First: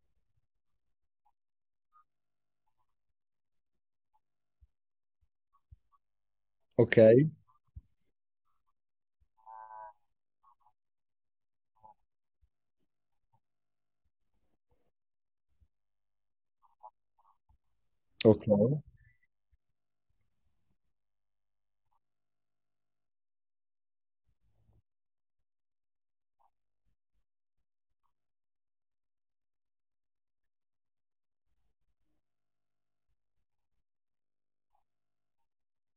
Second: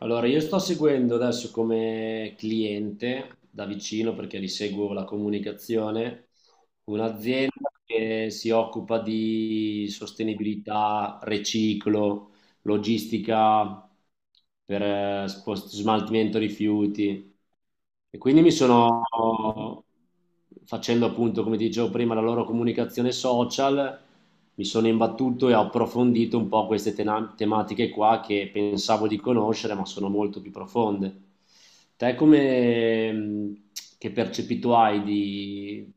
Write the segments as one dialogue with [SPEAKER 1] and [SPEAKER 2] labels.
[SPEAKER 1] Allora, io sto seguendo adesso come cliente da vicino perché li seguo la comunicazione,
[SPEAKER 2] Ok,
[SPEAKER 1] un'azienda che si occupa di sostenibilità, riciclo, logistica per smaltimento rifiuti. E quindi
[SPEAKER 2] ok.
[SPEAKER 1] facendo appunto, come ti dicevo prima, la loro comunicazione social, mi sono imbattuto e ho approfondito un po' queste tematiche qua che pensavo di conoscere, ma sono molto più profonde. Te come, che percepito hai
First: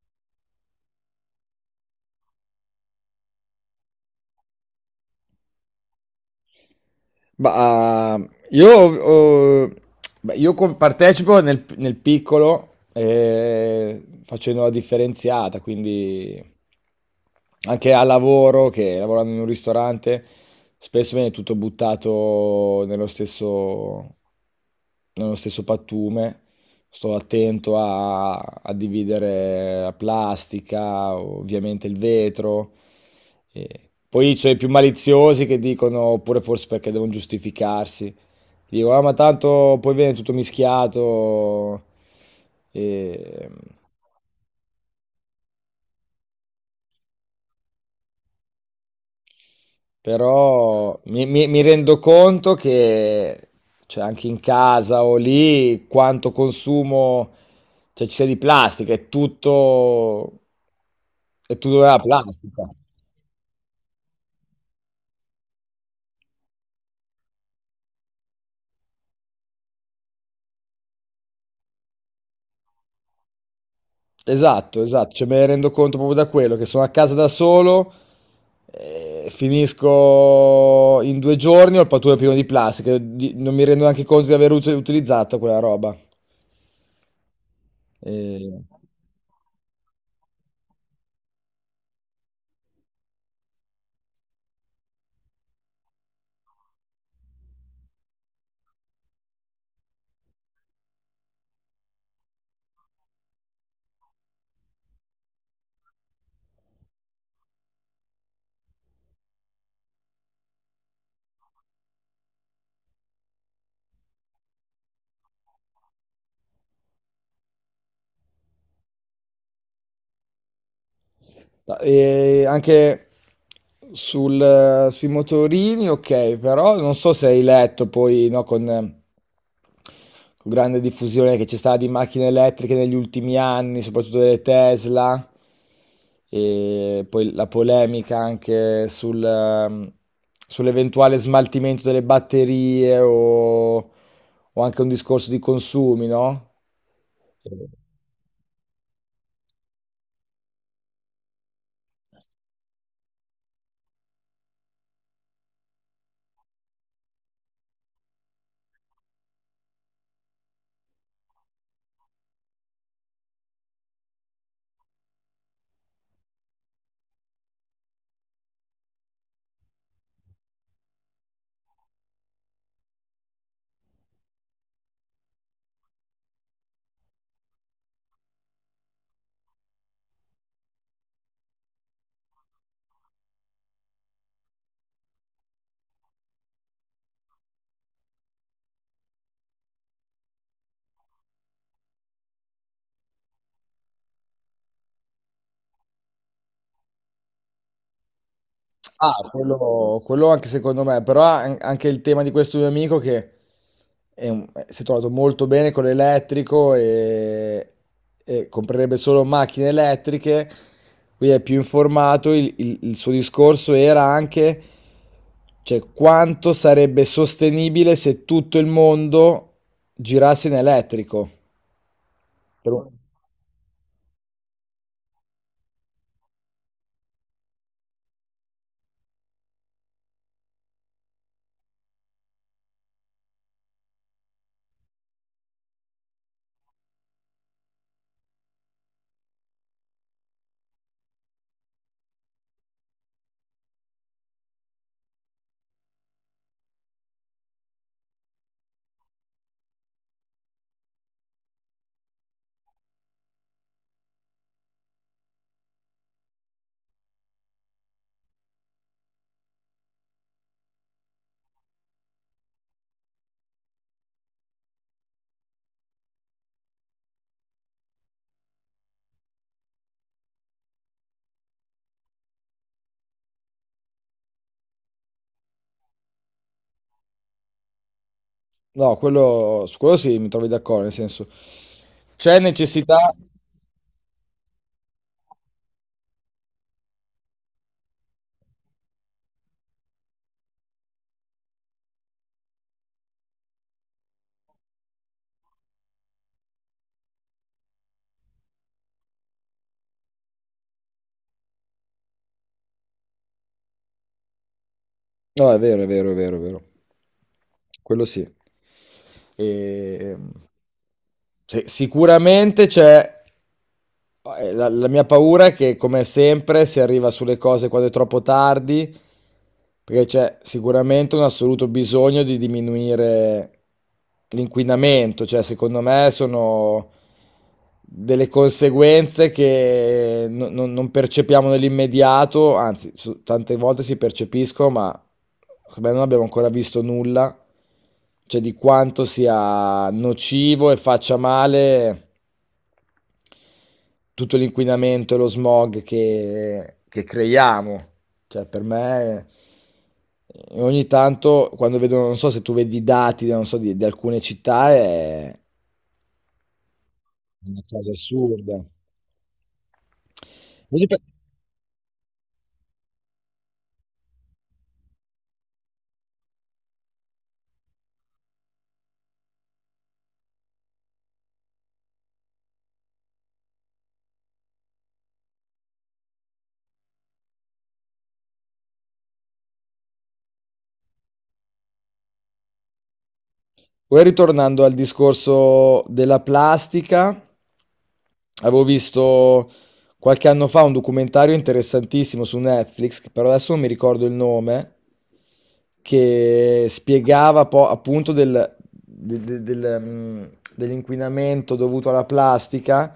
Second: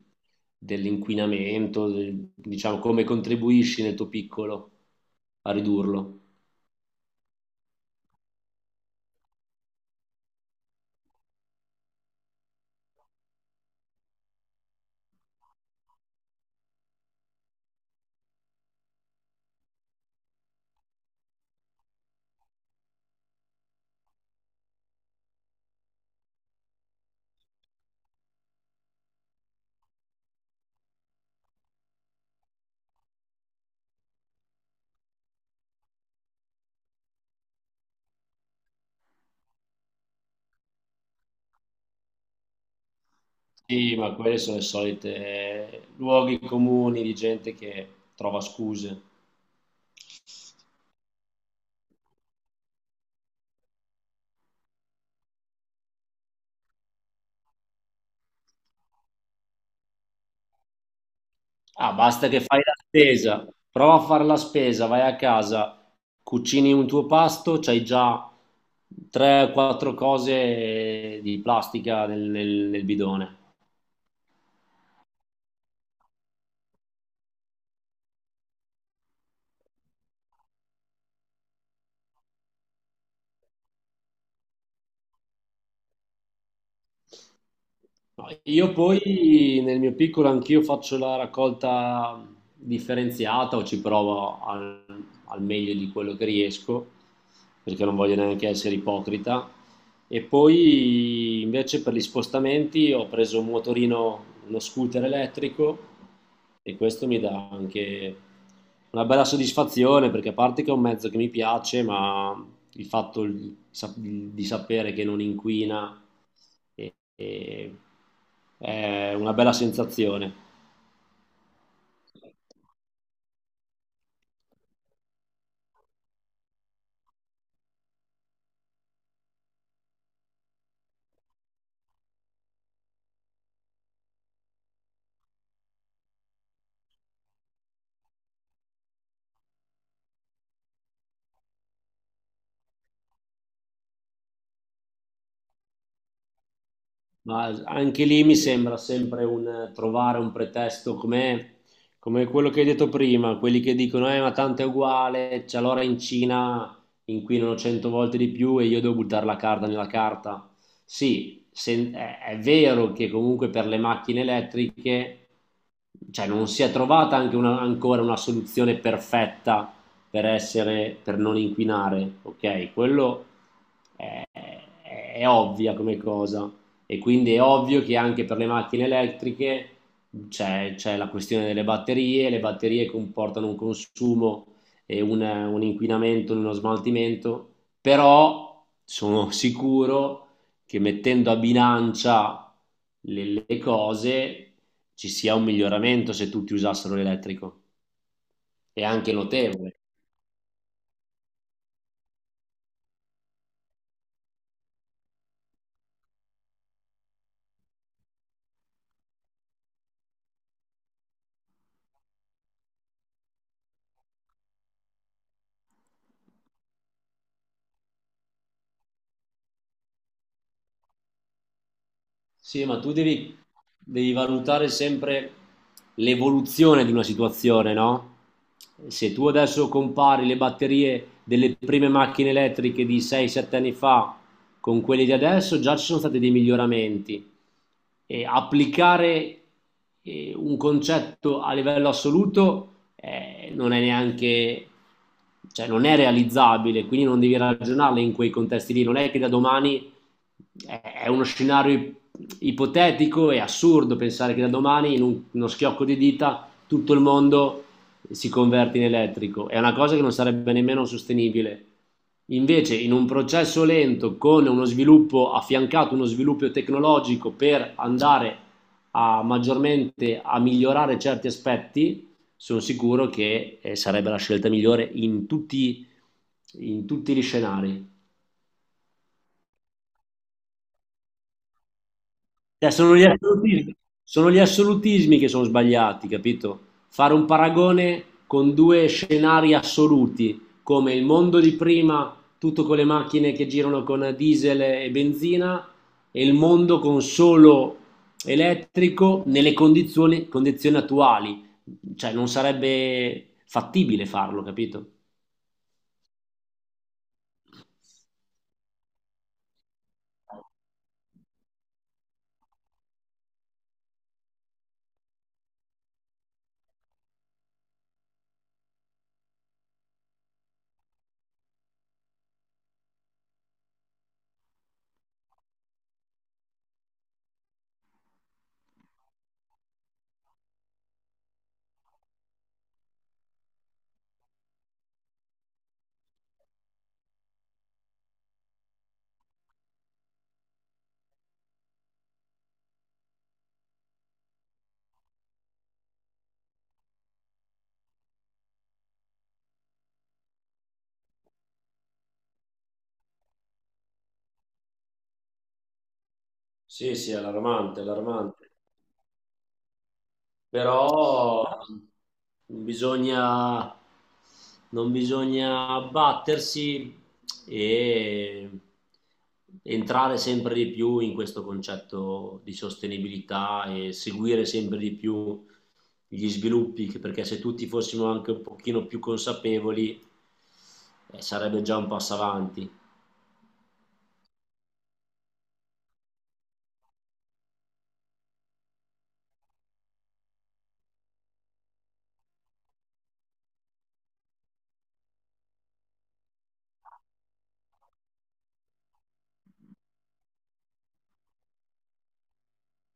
[SPEAKER 1] dell'inquinamento, diciamo, come contribuisci nel tuo piccolo a ridurlo?
[SPEAKER 2] Ma ah, io, ho- Beh, io partecipo nel piccolo facendo la differenziata, quindi anche al lavoro, che lavorando in un ristorante, spesso viene tutto buttato nello stesso pattume. Sto attento a dividere la plastica, ovviamente il vetro. E poi c'è i più maliziosi che dicono, oppure forse perché devono giustificarsi, dico, ah, ma tanto poi viene tutto mischiato. E...
[SPEAKER 1] Sì, ma quelli sono i soliti luoghi comuni di gente che trova scuse.
[SPEAKER 2] Però mi rendo conto che, cioè, anche in casa o lì quanto consumo, cioè ci sia di plastica, è tutto
[SPEAKER 1] Ah,
[SPEAKER 2] della
[SPEAKER 1] basta che fai
[SPEAKER 2] plastica.
[SPEAKER 1] la spesa, prova a fare la spesa, vai a casa, cucini un tuo pasto, c'hai già 3-4 cose di plastica nel bidone.
[SPEAKER 2] Esatto, esatto, cioè me ne rendo conto proprio da quello, che sono a casa da solo, finisco in due giorni, ho il pattume pieno di plastica, non mi rendo neanche conto di aver utilizzato quella roba.
[SPEAKER 1] No,
[SPEAKER 2] Eh,
[SPEAKER 1] Io poi nel mio piccolo anch'io faccio la raccolta differenziata o ci provo al meglio di quello che riesco, perché non voglio neanche essere ipocrita. E poi invece per gli spostamenti ho preso un motorino, uno scooter elettrico e questo mi dà anche una bella soddisfazione perché a parte che è un mezzo che mi piace, ma il fatto di sapere che non inquina e è una bella sensazione.
[SPEAKER 2] E anche sui motorini, ok, però non so se hai letto poi, no, con, con grande diffusione che c'è stata di macchine elettriche negli ultimi anni, soprattutto delle Tesla, e poi la polemica anche sul sull'eventuale smaltimento delle batterie o anche un discorso di consumi, no?
[SPEAKER 1] Ma anche lì mi sembra sempre un trovare un pretesto come quello che hai detto prima, quelli che dicono ma tanto è uguale, c'è l'ora in Cina in cui inquinano 100 volte di più e io devo buttare la carta nella carta. Sì, è vero che comunque per le macchine elettriche cioè, non si è trovata anche ancora una soluzione perfetta per non inquinare, ok? Quello è, è- è ovvia come cosa, e quindi è ovvio che anche per le macchine elettriche c'è la questione delle batterie, le batterie comportano un consumo e un inquinamento, uno smaltimento, però sono sicuro che mettendo a bilancia le cose ci sia un miglioramento se tutti usassero l'elettrico. È anche
[SPEAKER 2] Ah,
[SPEAKER 1] notevole.
[SPEAKER 2] quello anche secondo me, però anche il tema di questo mio amico che si è trovato molto bene con e comprerebbe solo macchine elettriche, quindi è più informato, il suo discorso era anche, cioè, quanto sarebbe sostenibile se tutto il mondo girasse in elettrico.
[SPEAKER 1] Sì,
[SPEAKER 2] Per
[SPEAKER 1] ma
[SPEAKER 2] un-
[SPEAKER 1] tu devi valutare sempre l'evoluzione di una situazione, no? Se tu adesso compari le batterie delle prime macchine elettriche di 6-7 anni fa con quelle di adesso, già ci sono stati dei miglioramenti. Applicare un concetto a livello assoluto non è neanche, cioè non è realizzabile, quindi non devi ragionarle in quei contesti lì, non è che da domani è uno scenario ipotetico e assurdo pensare che da domani uno schiocco di dita tutto il mondo si converte in elettrico, è una cosa che non sarebbe nemmeno sostenibile. Invece in un processo lento con uno sviluppo affiancato, uno sviluppo tecnologico per andare a maggiormente a migliorare certi aspetti, sono sicuro che sarebbe la scelta migliore in tutti gli scenari.
[SPEAKER 2] No, quello, su quello sì, mi trovi d'accordo, nel senso, c'è
[SPEAKER 1] Cioè, sono gli
[SPEAKER 2] necessità...
[SPEAKER 1] assolutismi, sono gli assolutismi che sono sbagliati, capito? Fare un paragone con due scenari assoluti, come il mondo di prima, tutto con le macchine che girano con diesel e benzina, e il mondo con solo elettrico nelle condizioni attuali. Cioè, non sarebbe fattibile farlo, capito?
[SPEAKER 2] No, è vero, è vero, è vero, è vero. Quello sì. E sì, sicuramente c'è, la mia paura è che, come sempre, si arriva sulle cose quando è troppo tardi, perché c'è sicuramente un assoluto bisogno di diminuire l'inquinamento. Cioè, secondo me sono delle conseguenze che non percepiamo nell'immediato, anzi, tante volte si percepiscono, ma secondo me non abbiamo ancora visto nulla, cioè di quanto sia nocivo e faccia male tutto l'inquinamento e lo smog che creiamo. Cioè, per me, ogni tanto, quando vedo, non so se tu vedi i dati, non so, di alcune città, è
[SPEAKER 1] Sì, sì, è
[SPEAKER 2] una
[SPEAKER 1] allarmante, è
[SPEAKER 2] cosa
[SPEAKER 1] allarmante.
[SPEAKER 2] assurda. Voglio pe-
[SPEAKER 1] Però non bisogna, non bisogna abbattersi e entrare sempre di più in questo concetto di sostenibilità e seguire sempre di più gli sviluppi, perché se tutti fossimo anche un pochino più consapevoli, sarebbe già un passo avanti.
[SPEAKER 2] Poi ritornando al discorso della plastica, avevo visto qualche anno fa un documentario interessantissimo su Netflix, che però adesso non mi ricordo il nome, che spiegava appunto dell'inquinamento dovuto alla plastica.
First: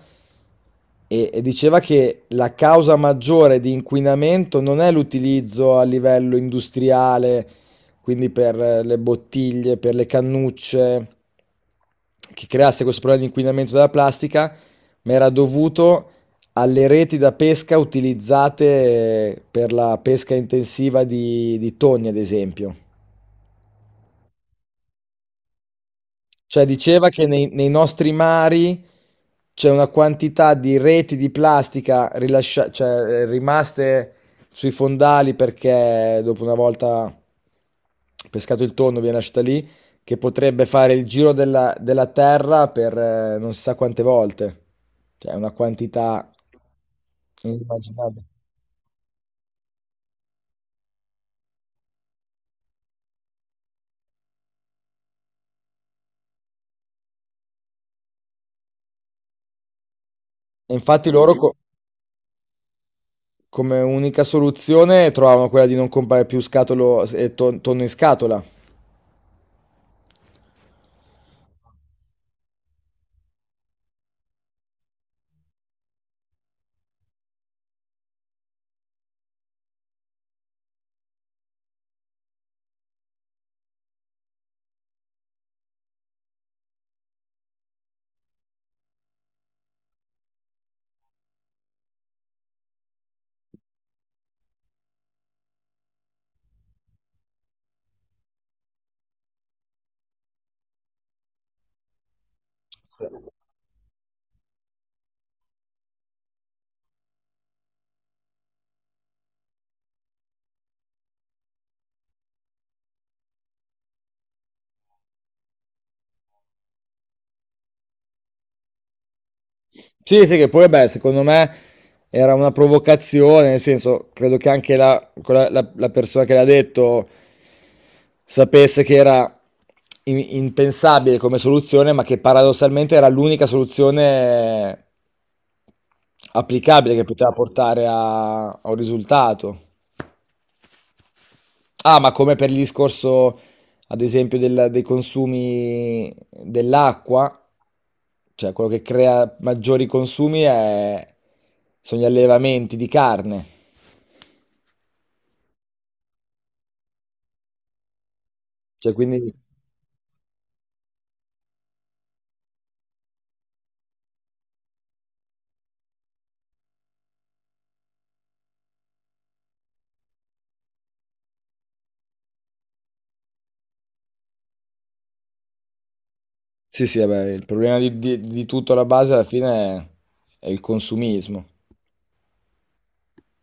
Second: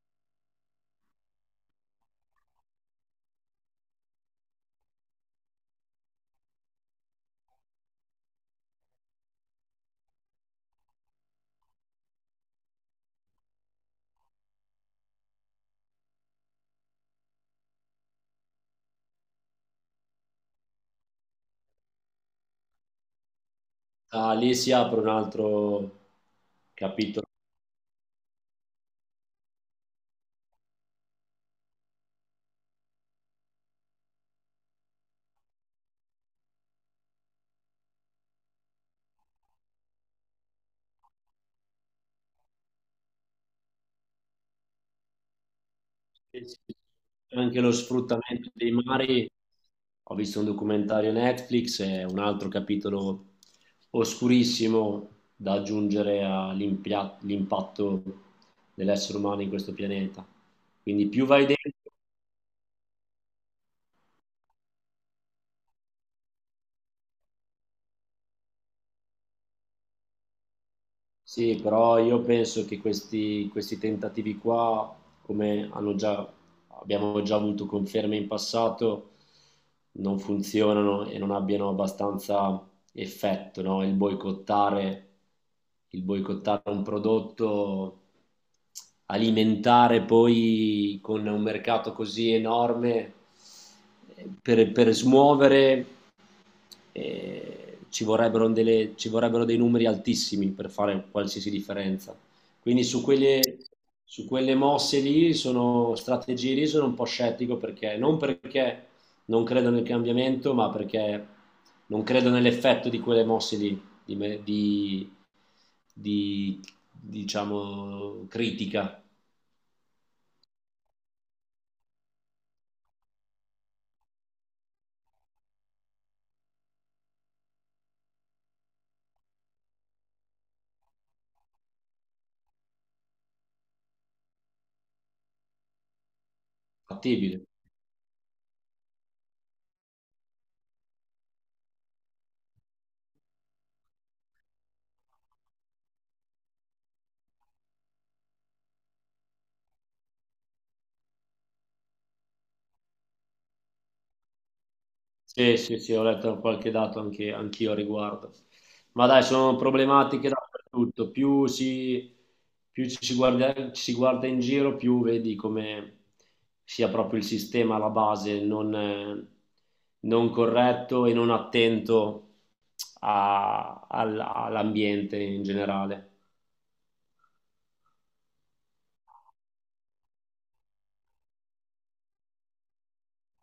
[SPEAKER 2] E diceva che la causa maggiore di inquinamento non è l'utilizzo a livello industriale, quindi per le bottiglie, per le cannucce, che creasse questo problema di inquinamento della plastica, ma era dovuto alle reti da pesca utilizzate per la pesca intensiva di tonni, ad esempio.
[SPEAKER 1] Ah, lì si apre un altro
[SPEAKER 2] Cioè, diceva che
[SPEAKER 1] capitolo.
[SPEAKER 2] nei nostri mari c'è una quantità di reti di plastica rimaste sui fondali perché dopo, una volta pescato il tonno, viene lasciata lì, che potrebbe fare il giro della terra per non si sa quante volte. Cioè, è una quantità
[SPEAKER 1] Sì, sì. Anche lo
[SPEAKER 2] inimmaginabile.
[SPEAKER 1] sfruttamento dei mari, ho visto un documentario Netflix, è un altro capitolo oscurissimo da aggiungere all'impatto dell'essere umano in questo pianeta.
[SPEAKER 2] E
[SPEAKER 1] Quindi
[SPEAKER 2] infatti
[SPEAKER 1] più
[SPEAKER 2] loro
[SPEAKER 1] vai dentro.
[SPEAKER 2] come unica soluzione trovavano quella di non comprare più tonno in scatola.
[SPEAKER 1] Sì, però io penso che questi tentativi qua, come hanno già- abbiamo già avuto conferme in passato, non funzionano e non abbiano abbastanza effetto, no? Il boicottare un prodotto, alimentare poi con un mercato così enorme per smuovere ci vorrebbero dei numeri altissimi per fare qualsiasi differenza. Quindi su quelle mosse lì, sono strategie lì, sono un po' scettico perché non credo nel cambiamento, ma perché non credo nell'effetto di quelle mosse lì, di, me- di, diciamo, critica
[SPEAKER 2] Sì, sì, che poi, beh, secondo me era una provocazione, nel senso, credo che anche la persona che l'ha detto sapesse che era impensabile come soluzione, ma che paradossalmente era l'unica soluzione applicabile che poteva
[SPEAKER 1] fattibile.
[SPEAKER 2] portare a un risultato. Ah, ma come per il discorso, ad esempio, dei consumi dell'acqua, cioè, quello che crea maggiori consumi sono gli allevamenti di carne.
[SPEAKER 1] Sì, sì, sì, ho letto qualche dato anche, anch'io a riguardo.
[SPEAKER 2] Cioè,
[SPEAKER 1] Ma dai,
[SPEAKER 2] quindi,
[SPEAKER 1] sono problematiche dappertutto. Più ci si guarda in giro, più vedi come sia proprio il sistema alla base non corretto e non attento all'ambiente in generale.
[SPEAKER 2] sì, sì, vabbè, il problema di tutto alla base alla fine è il consumismo.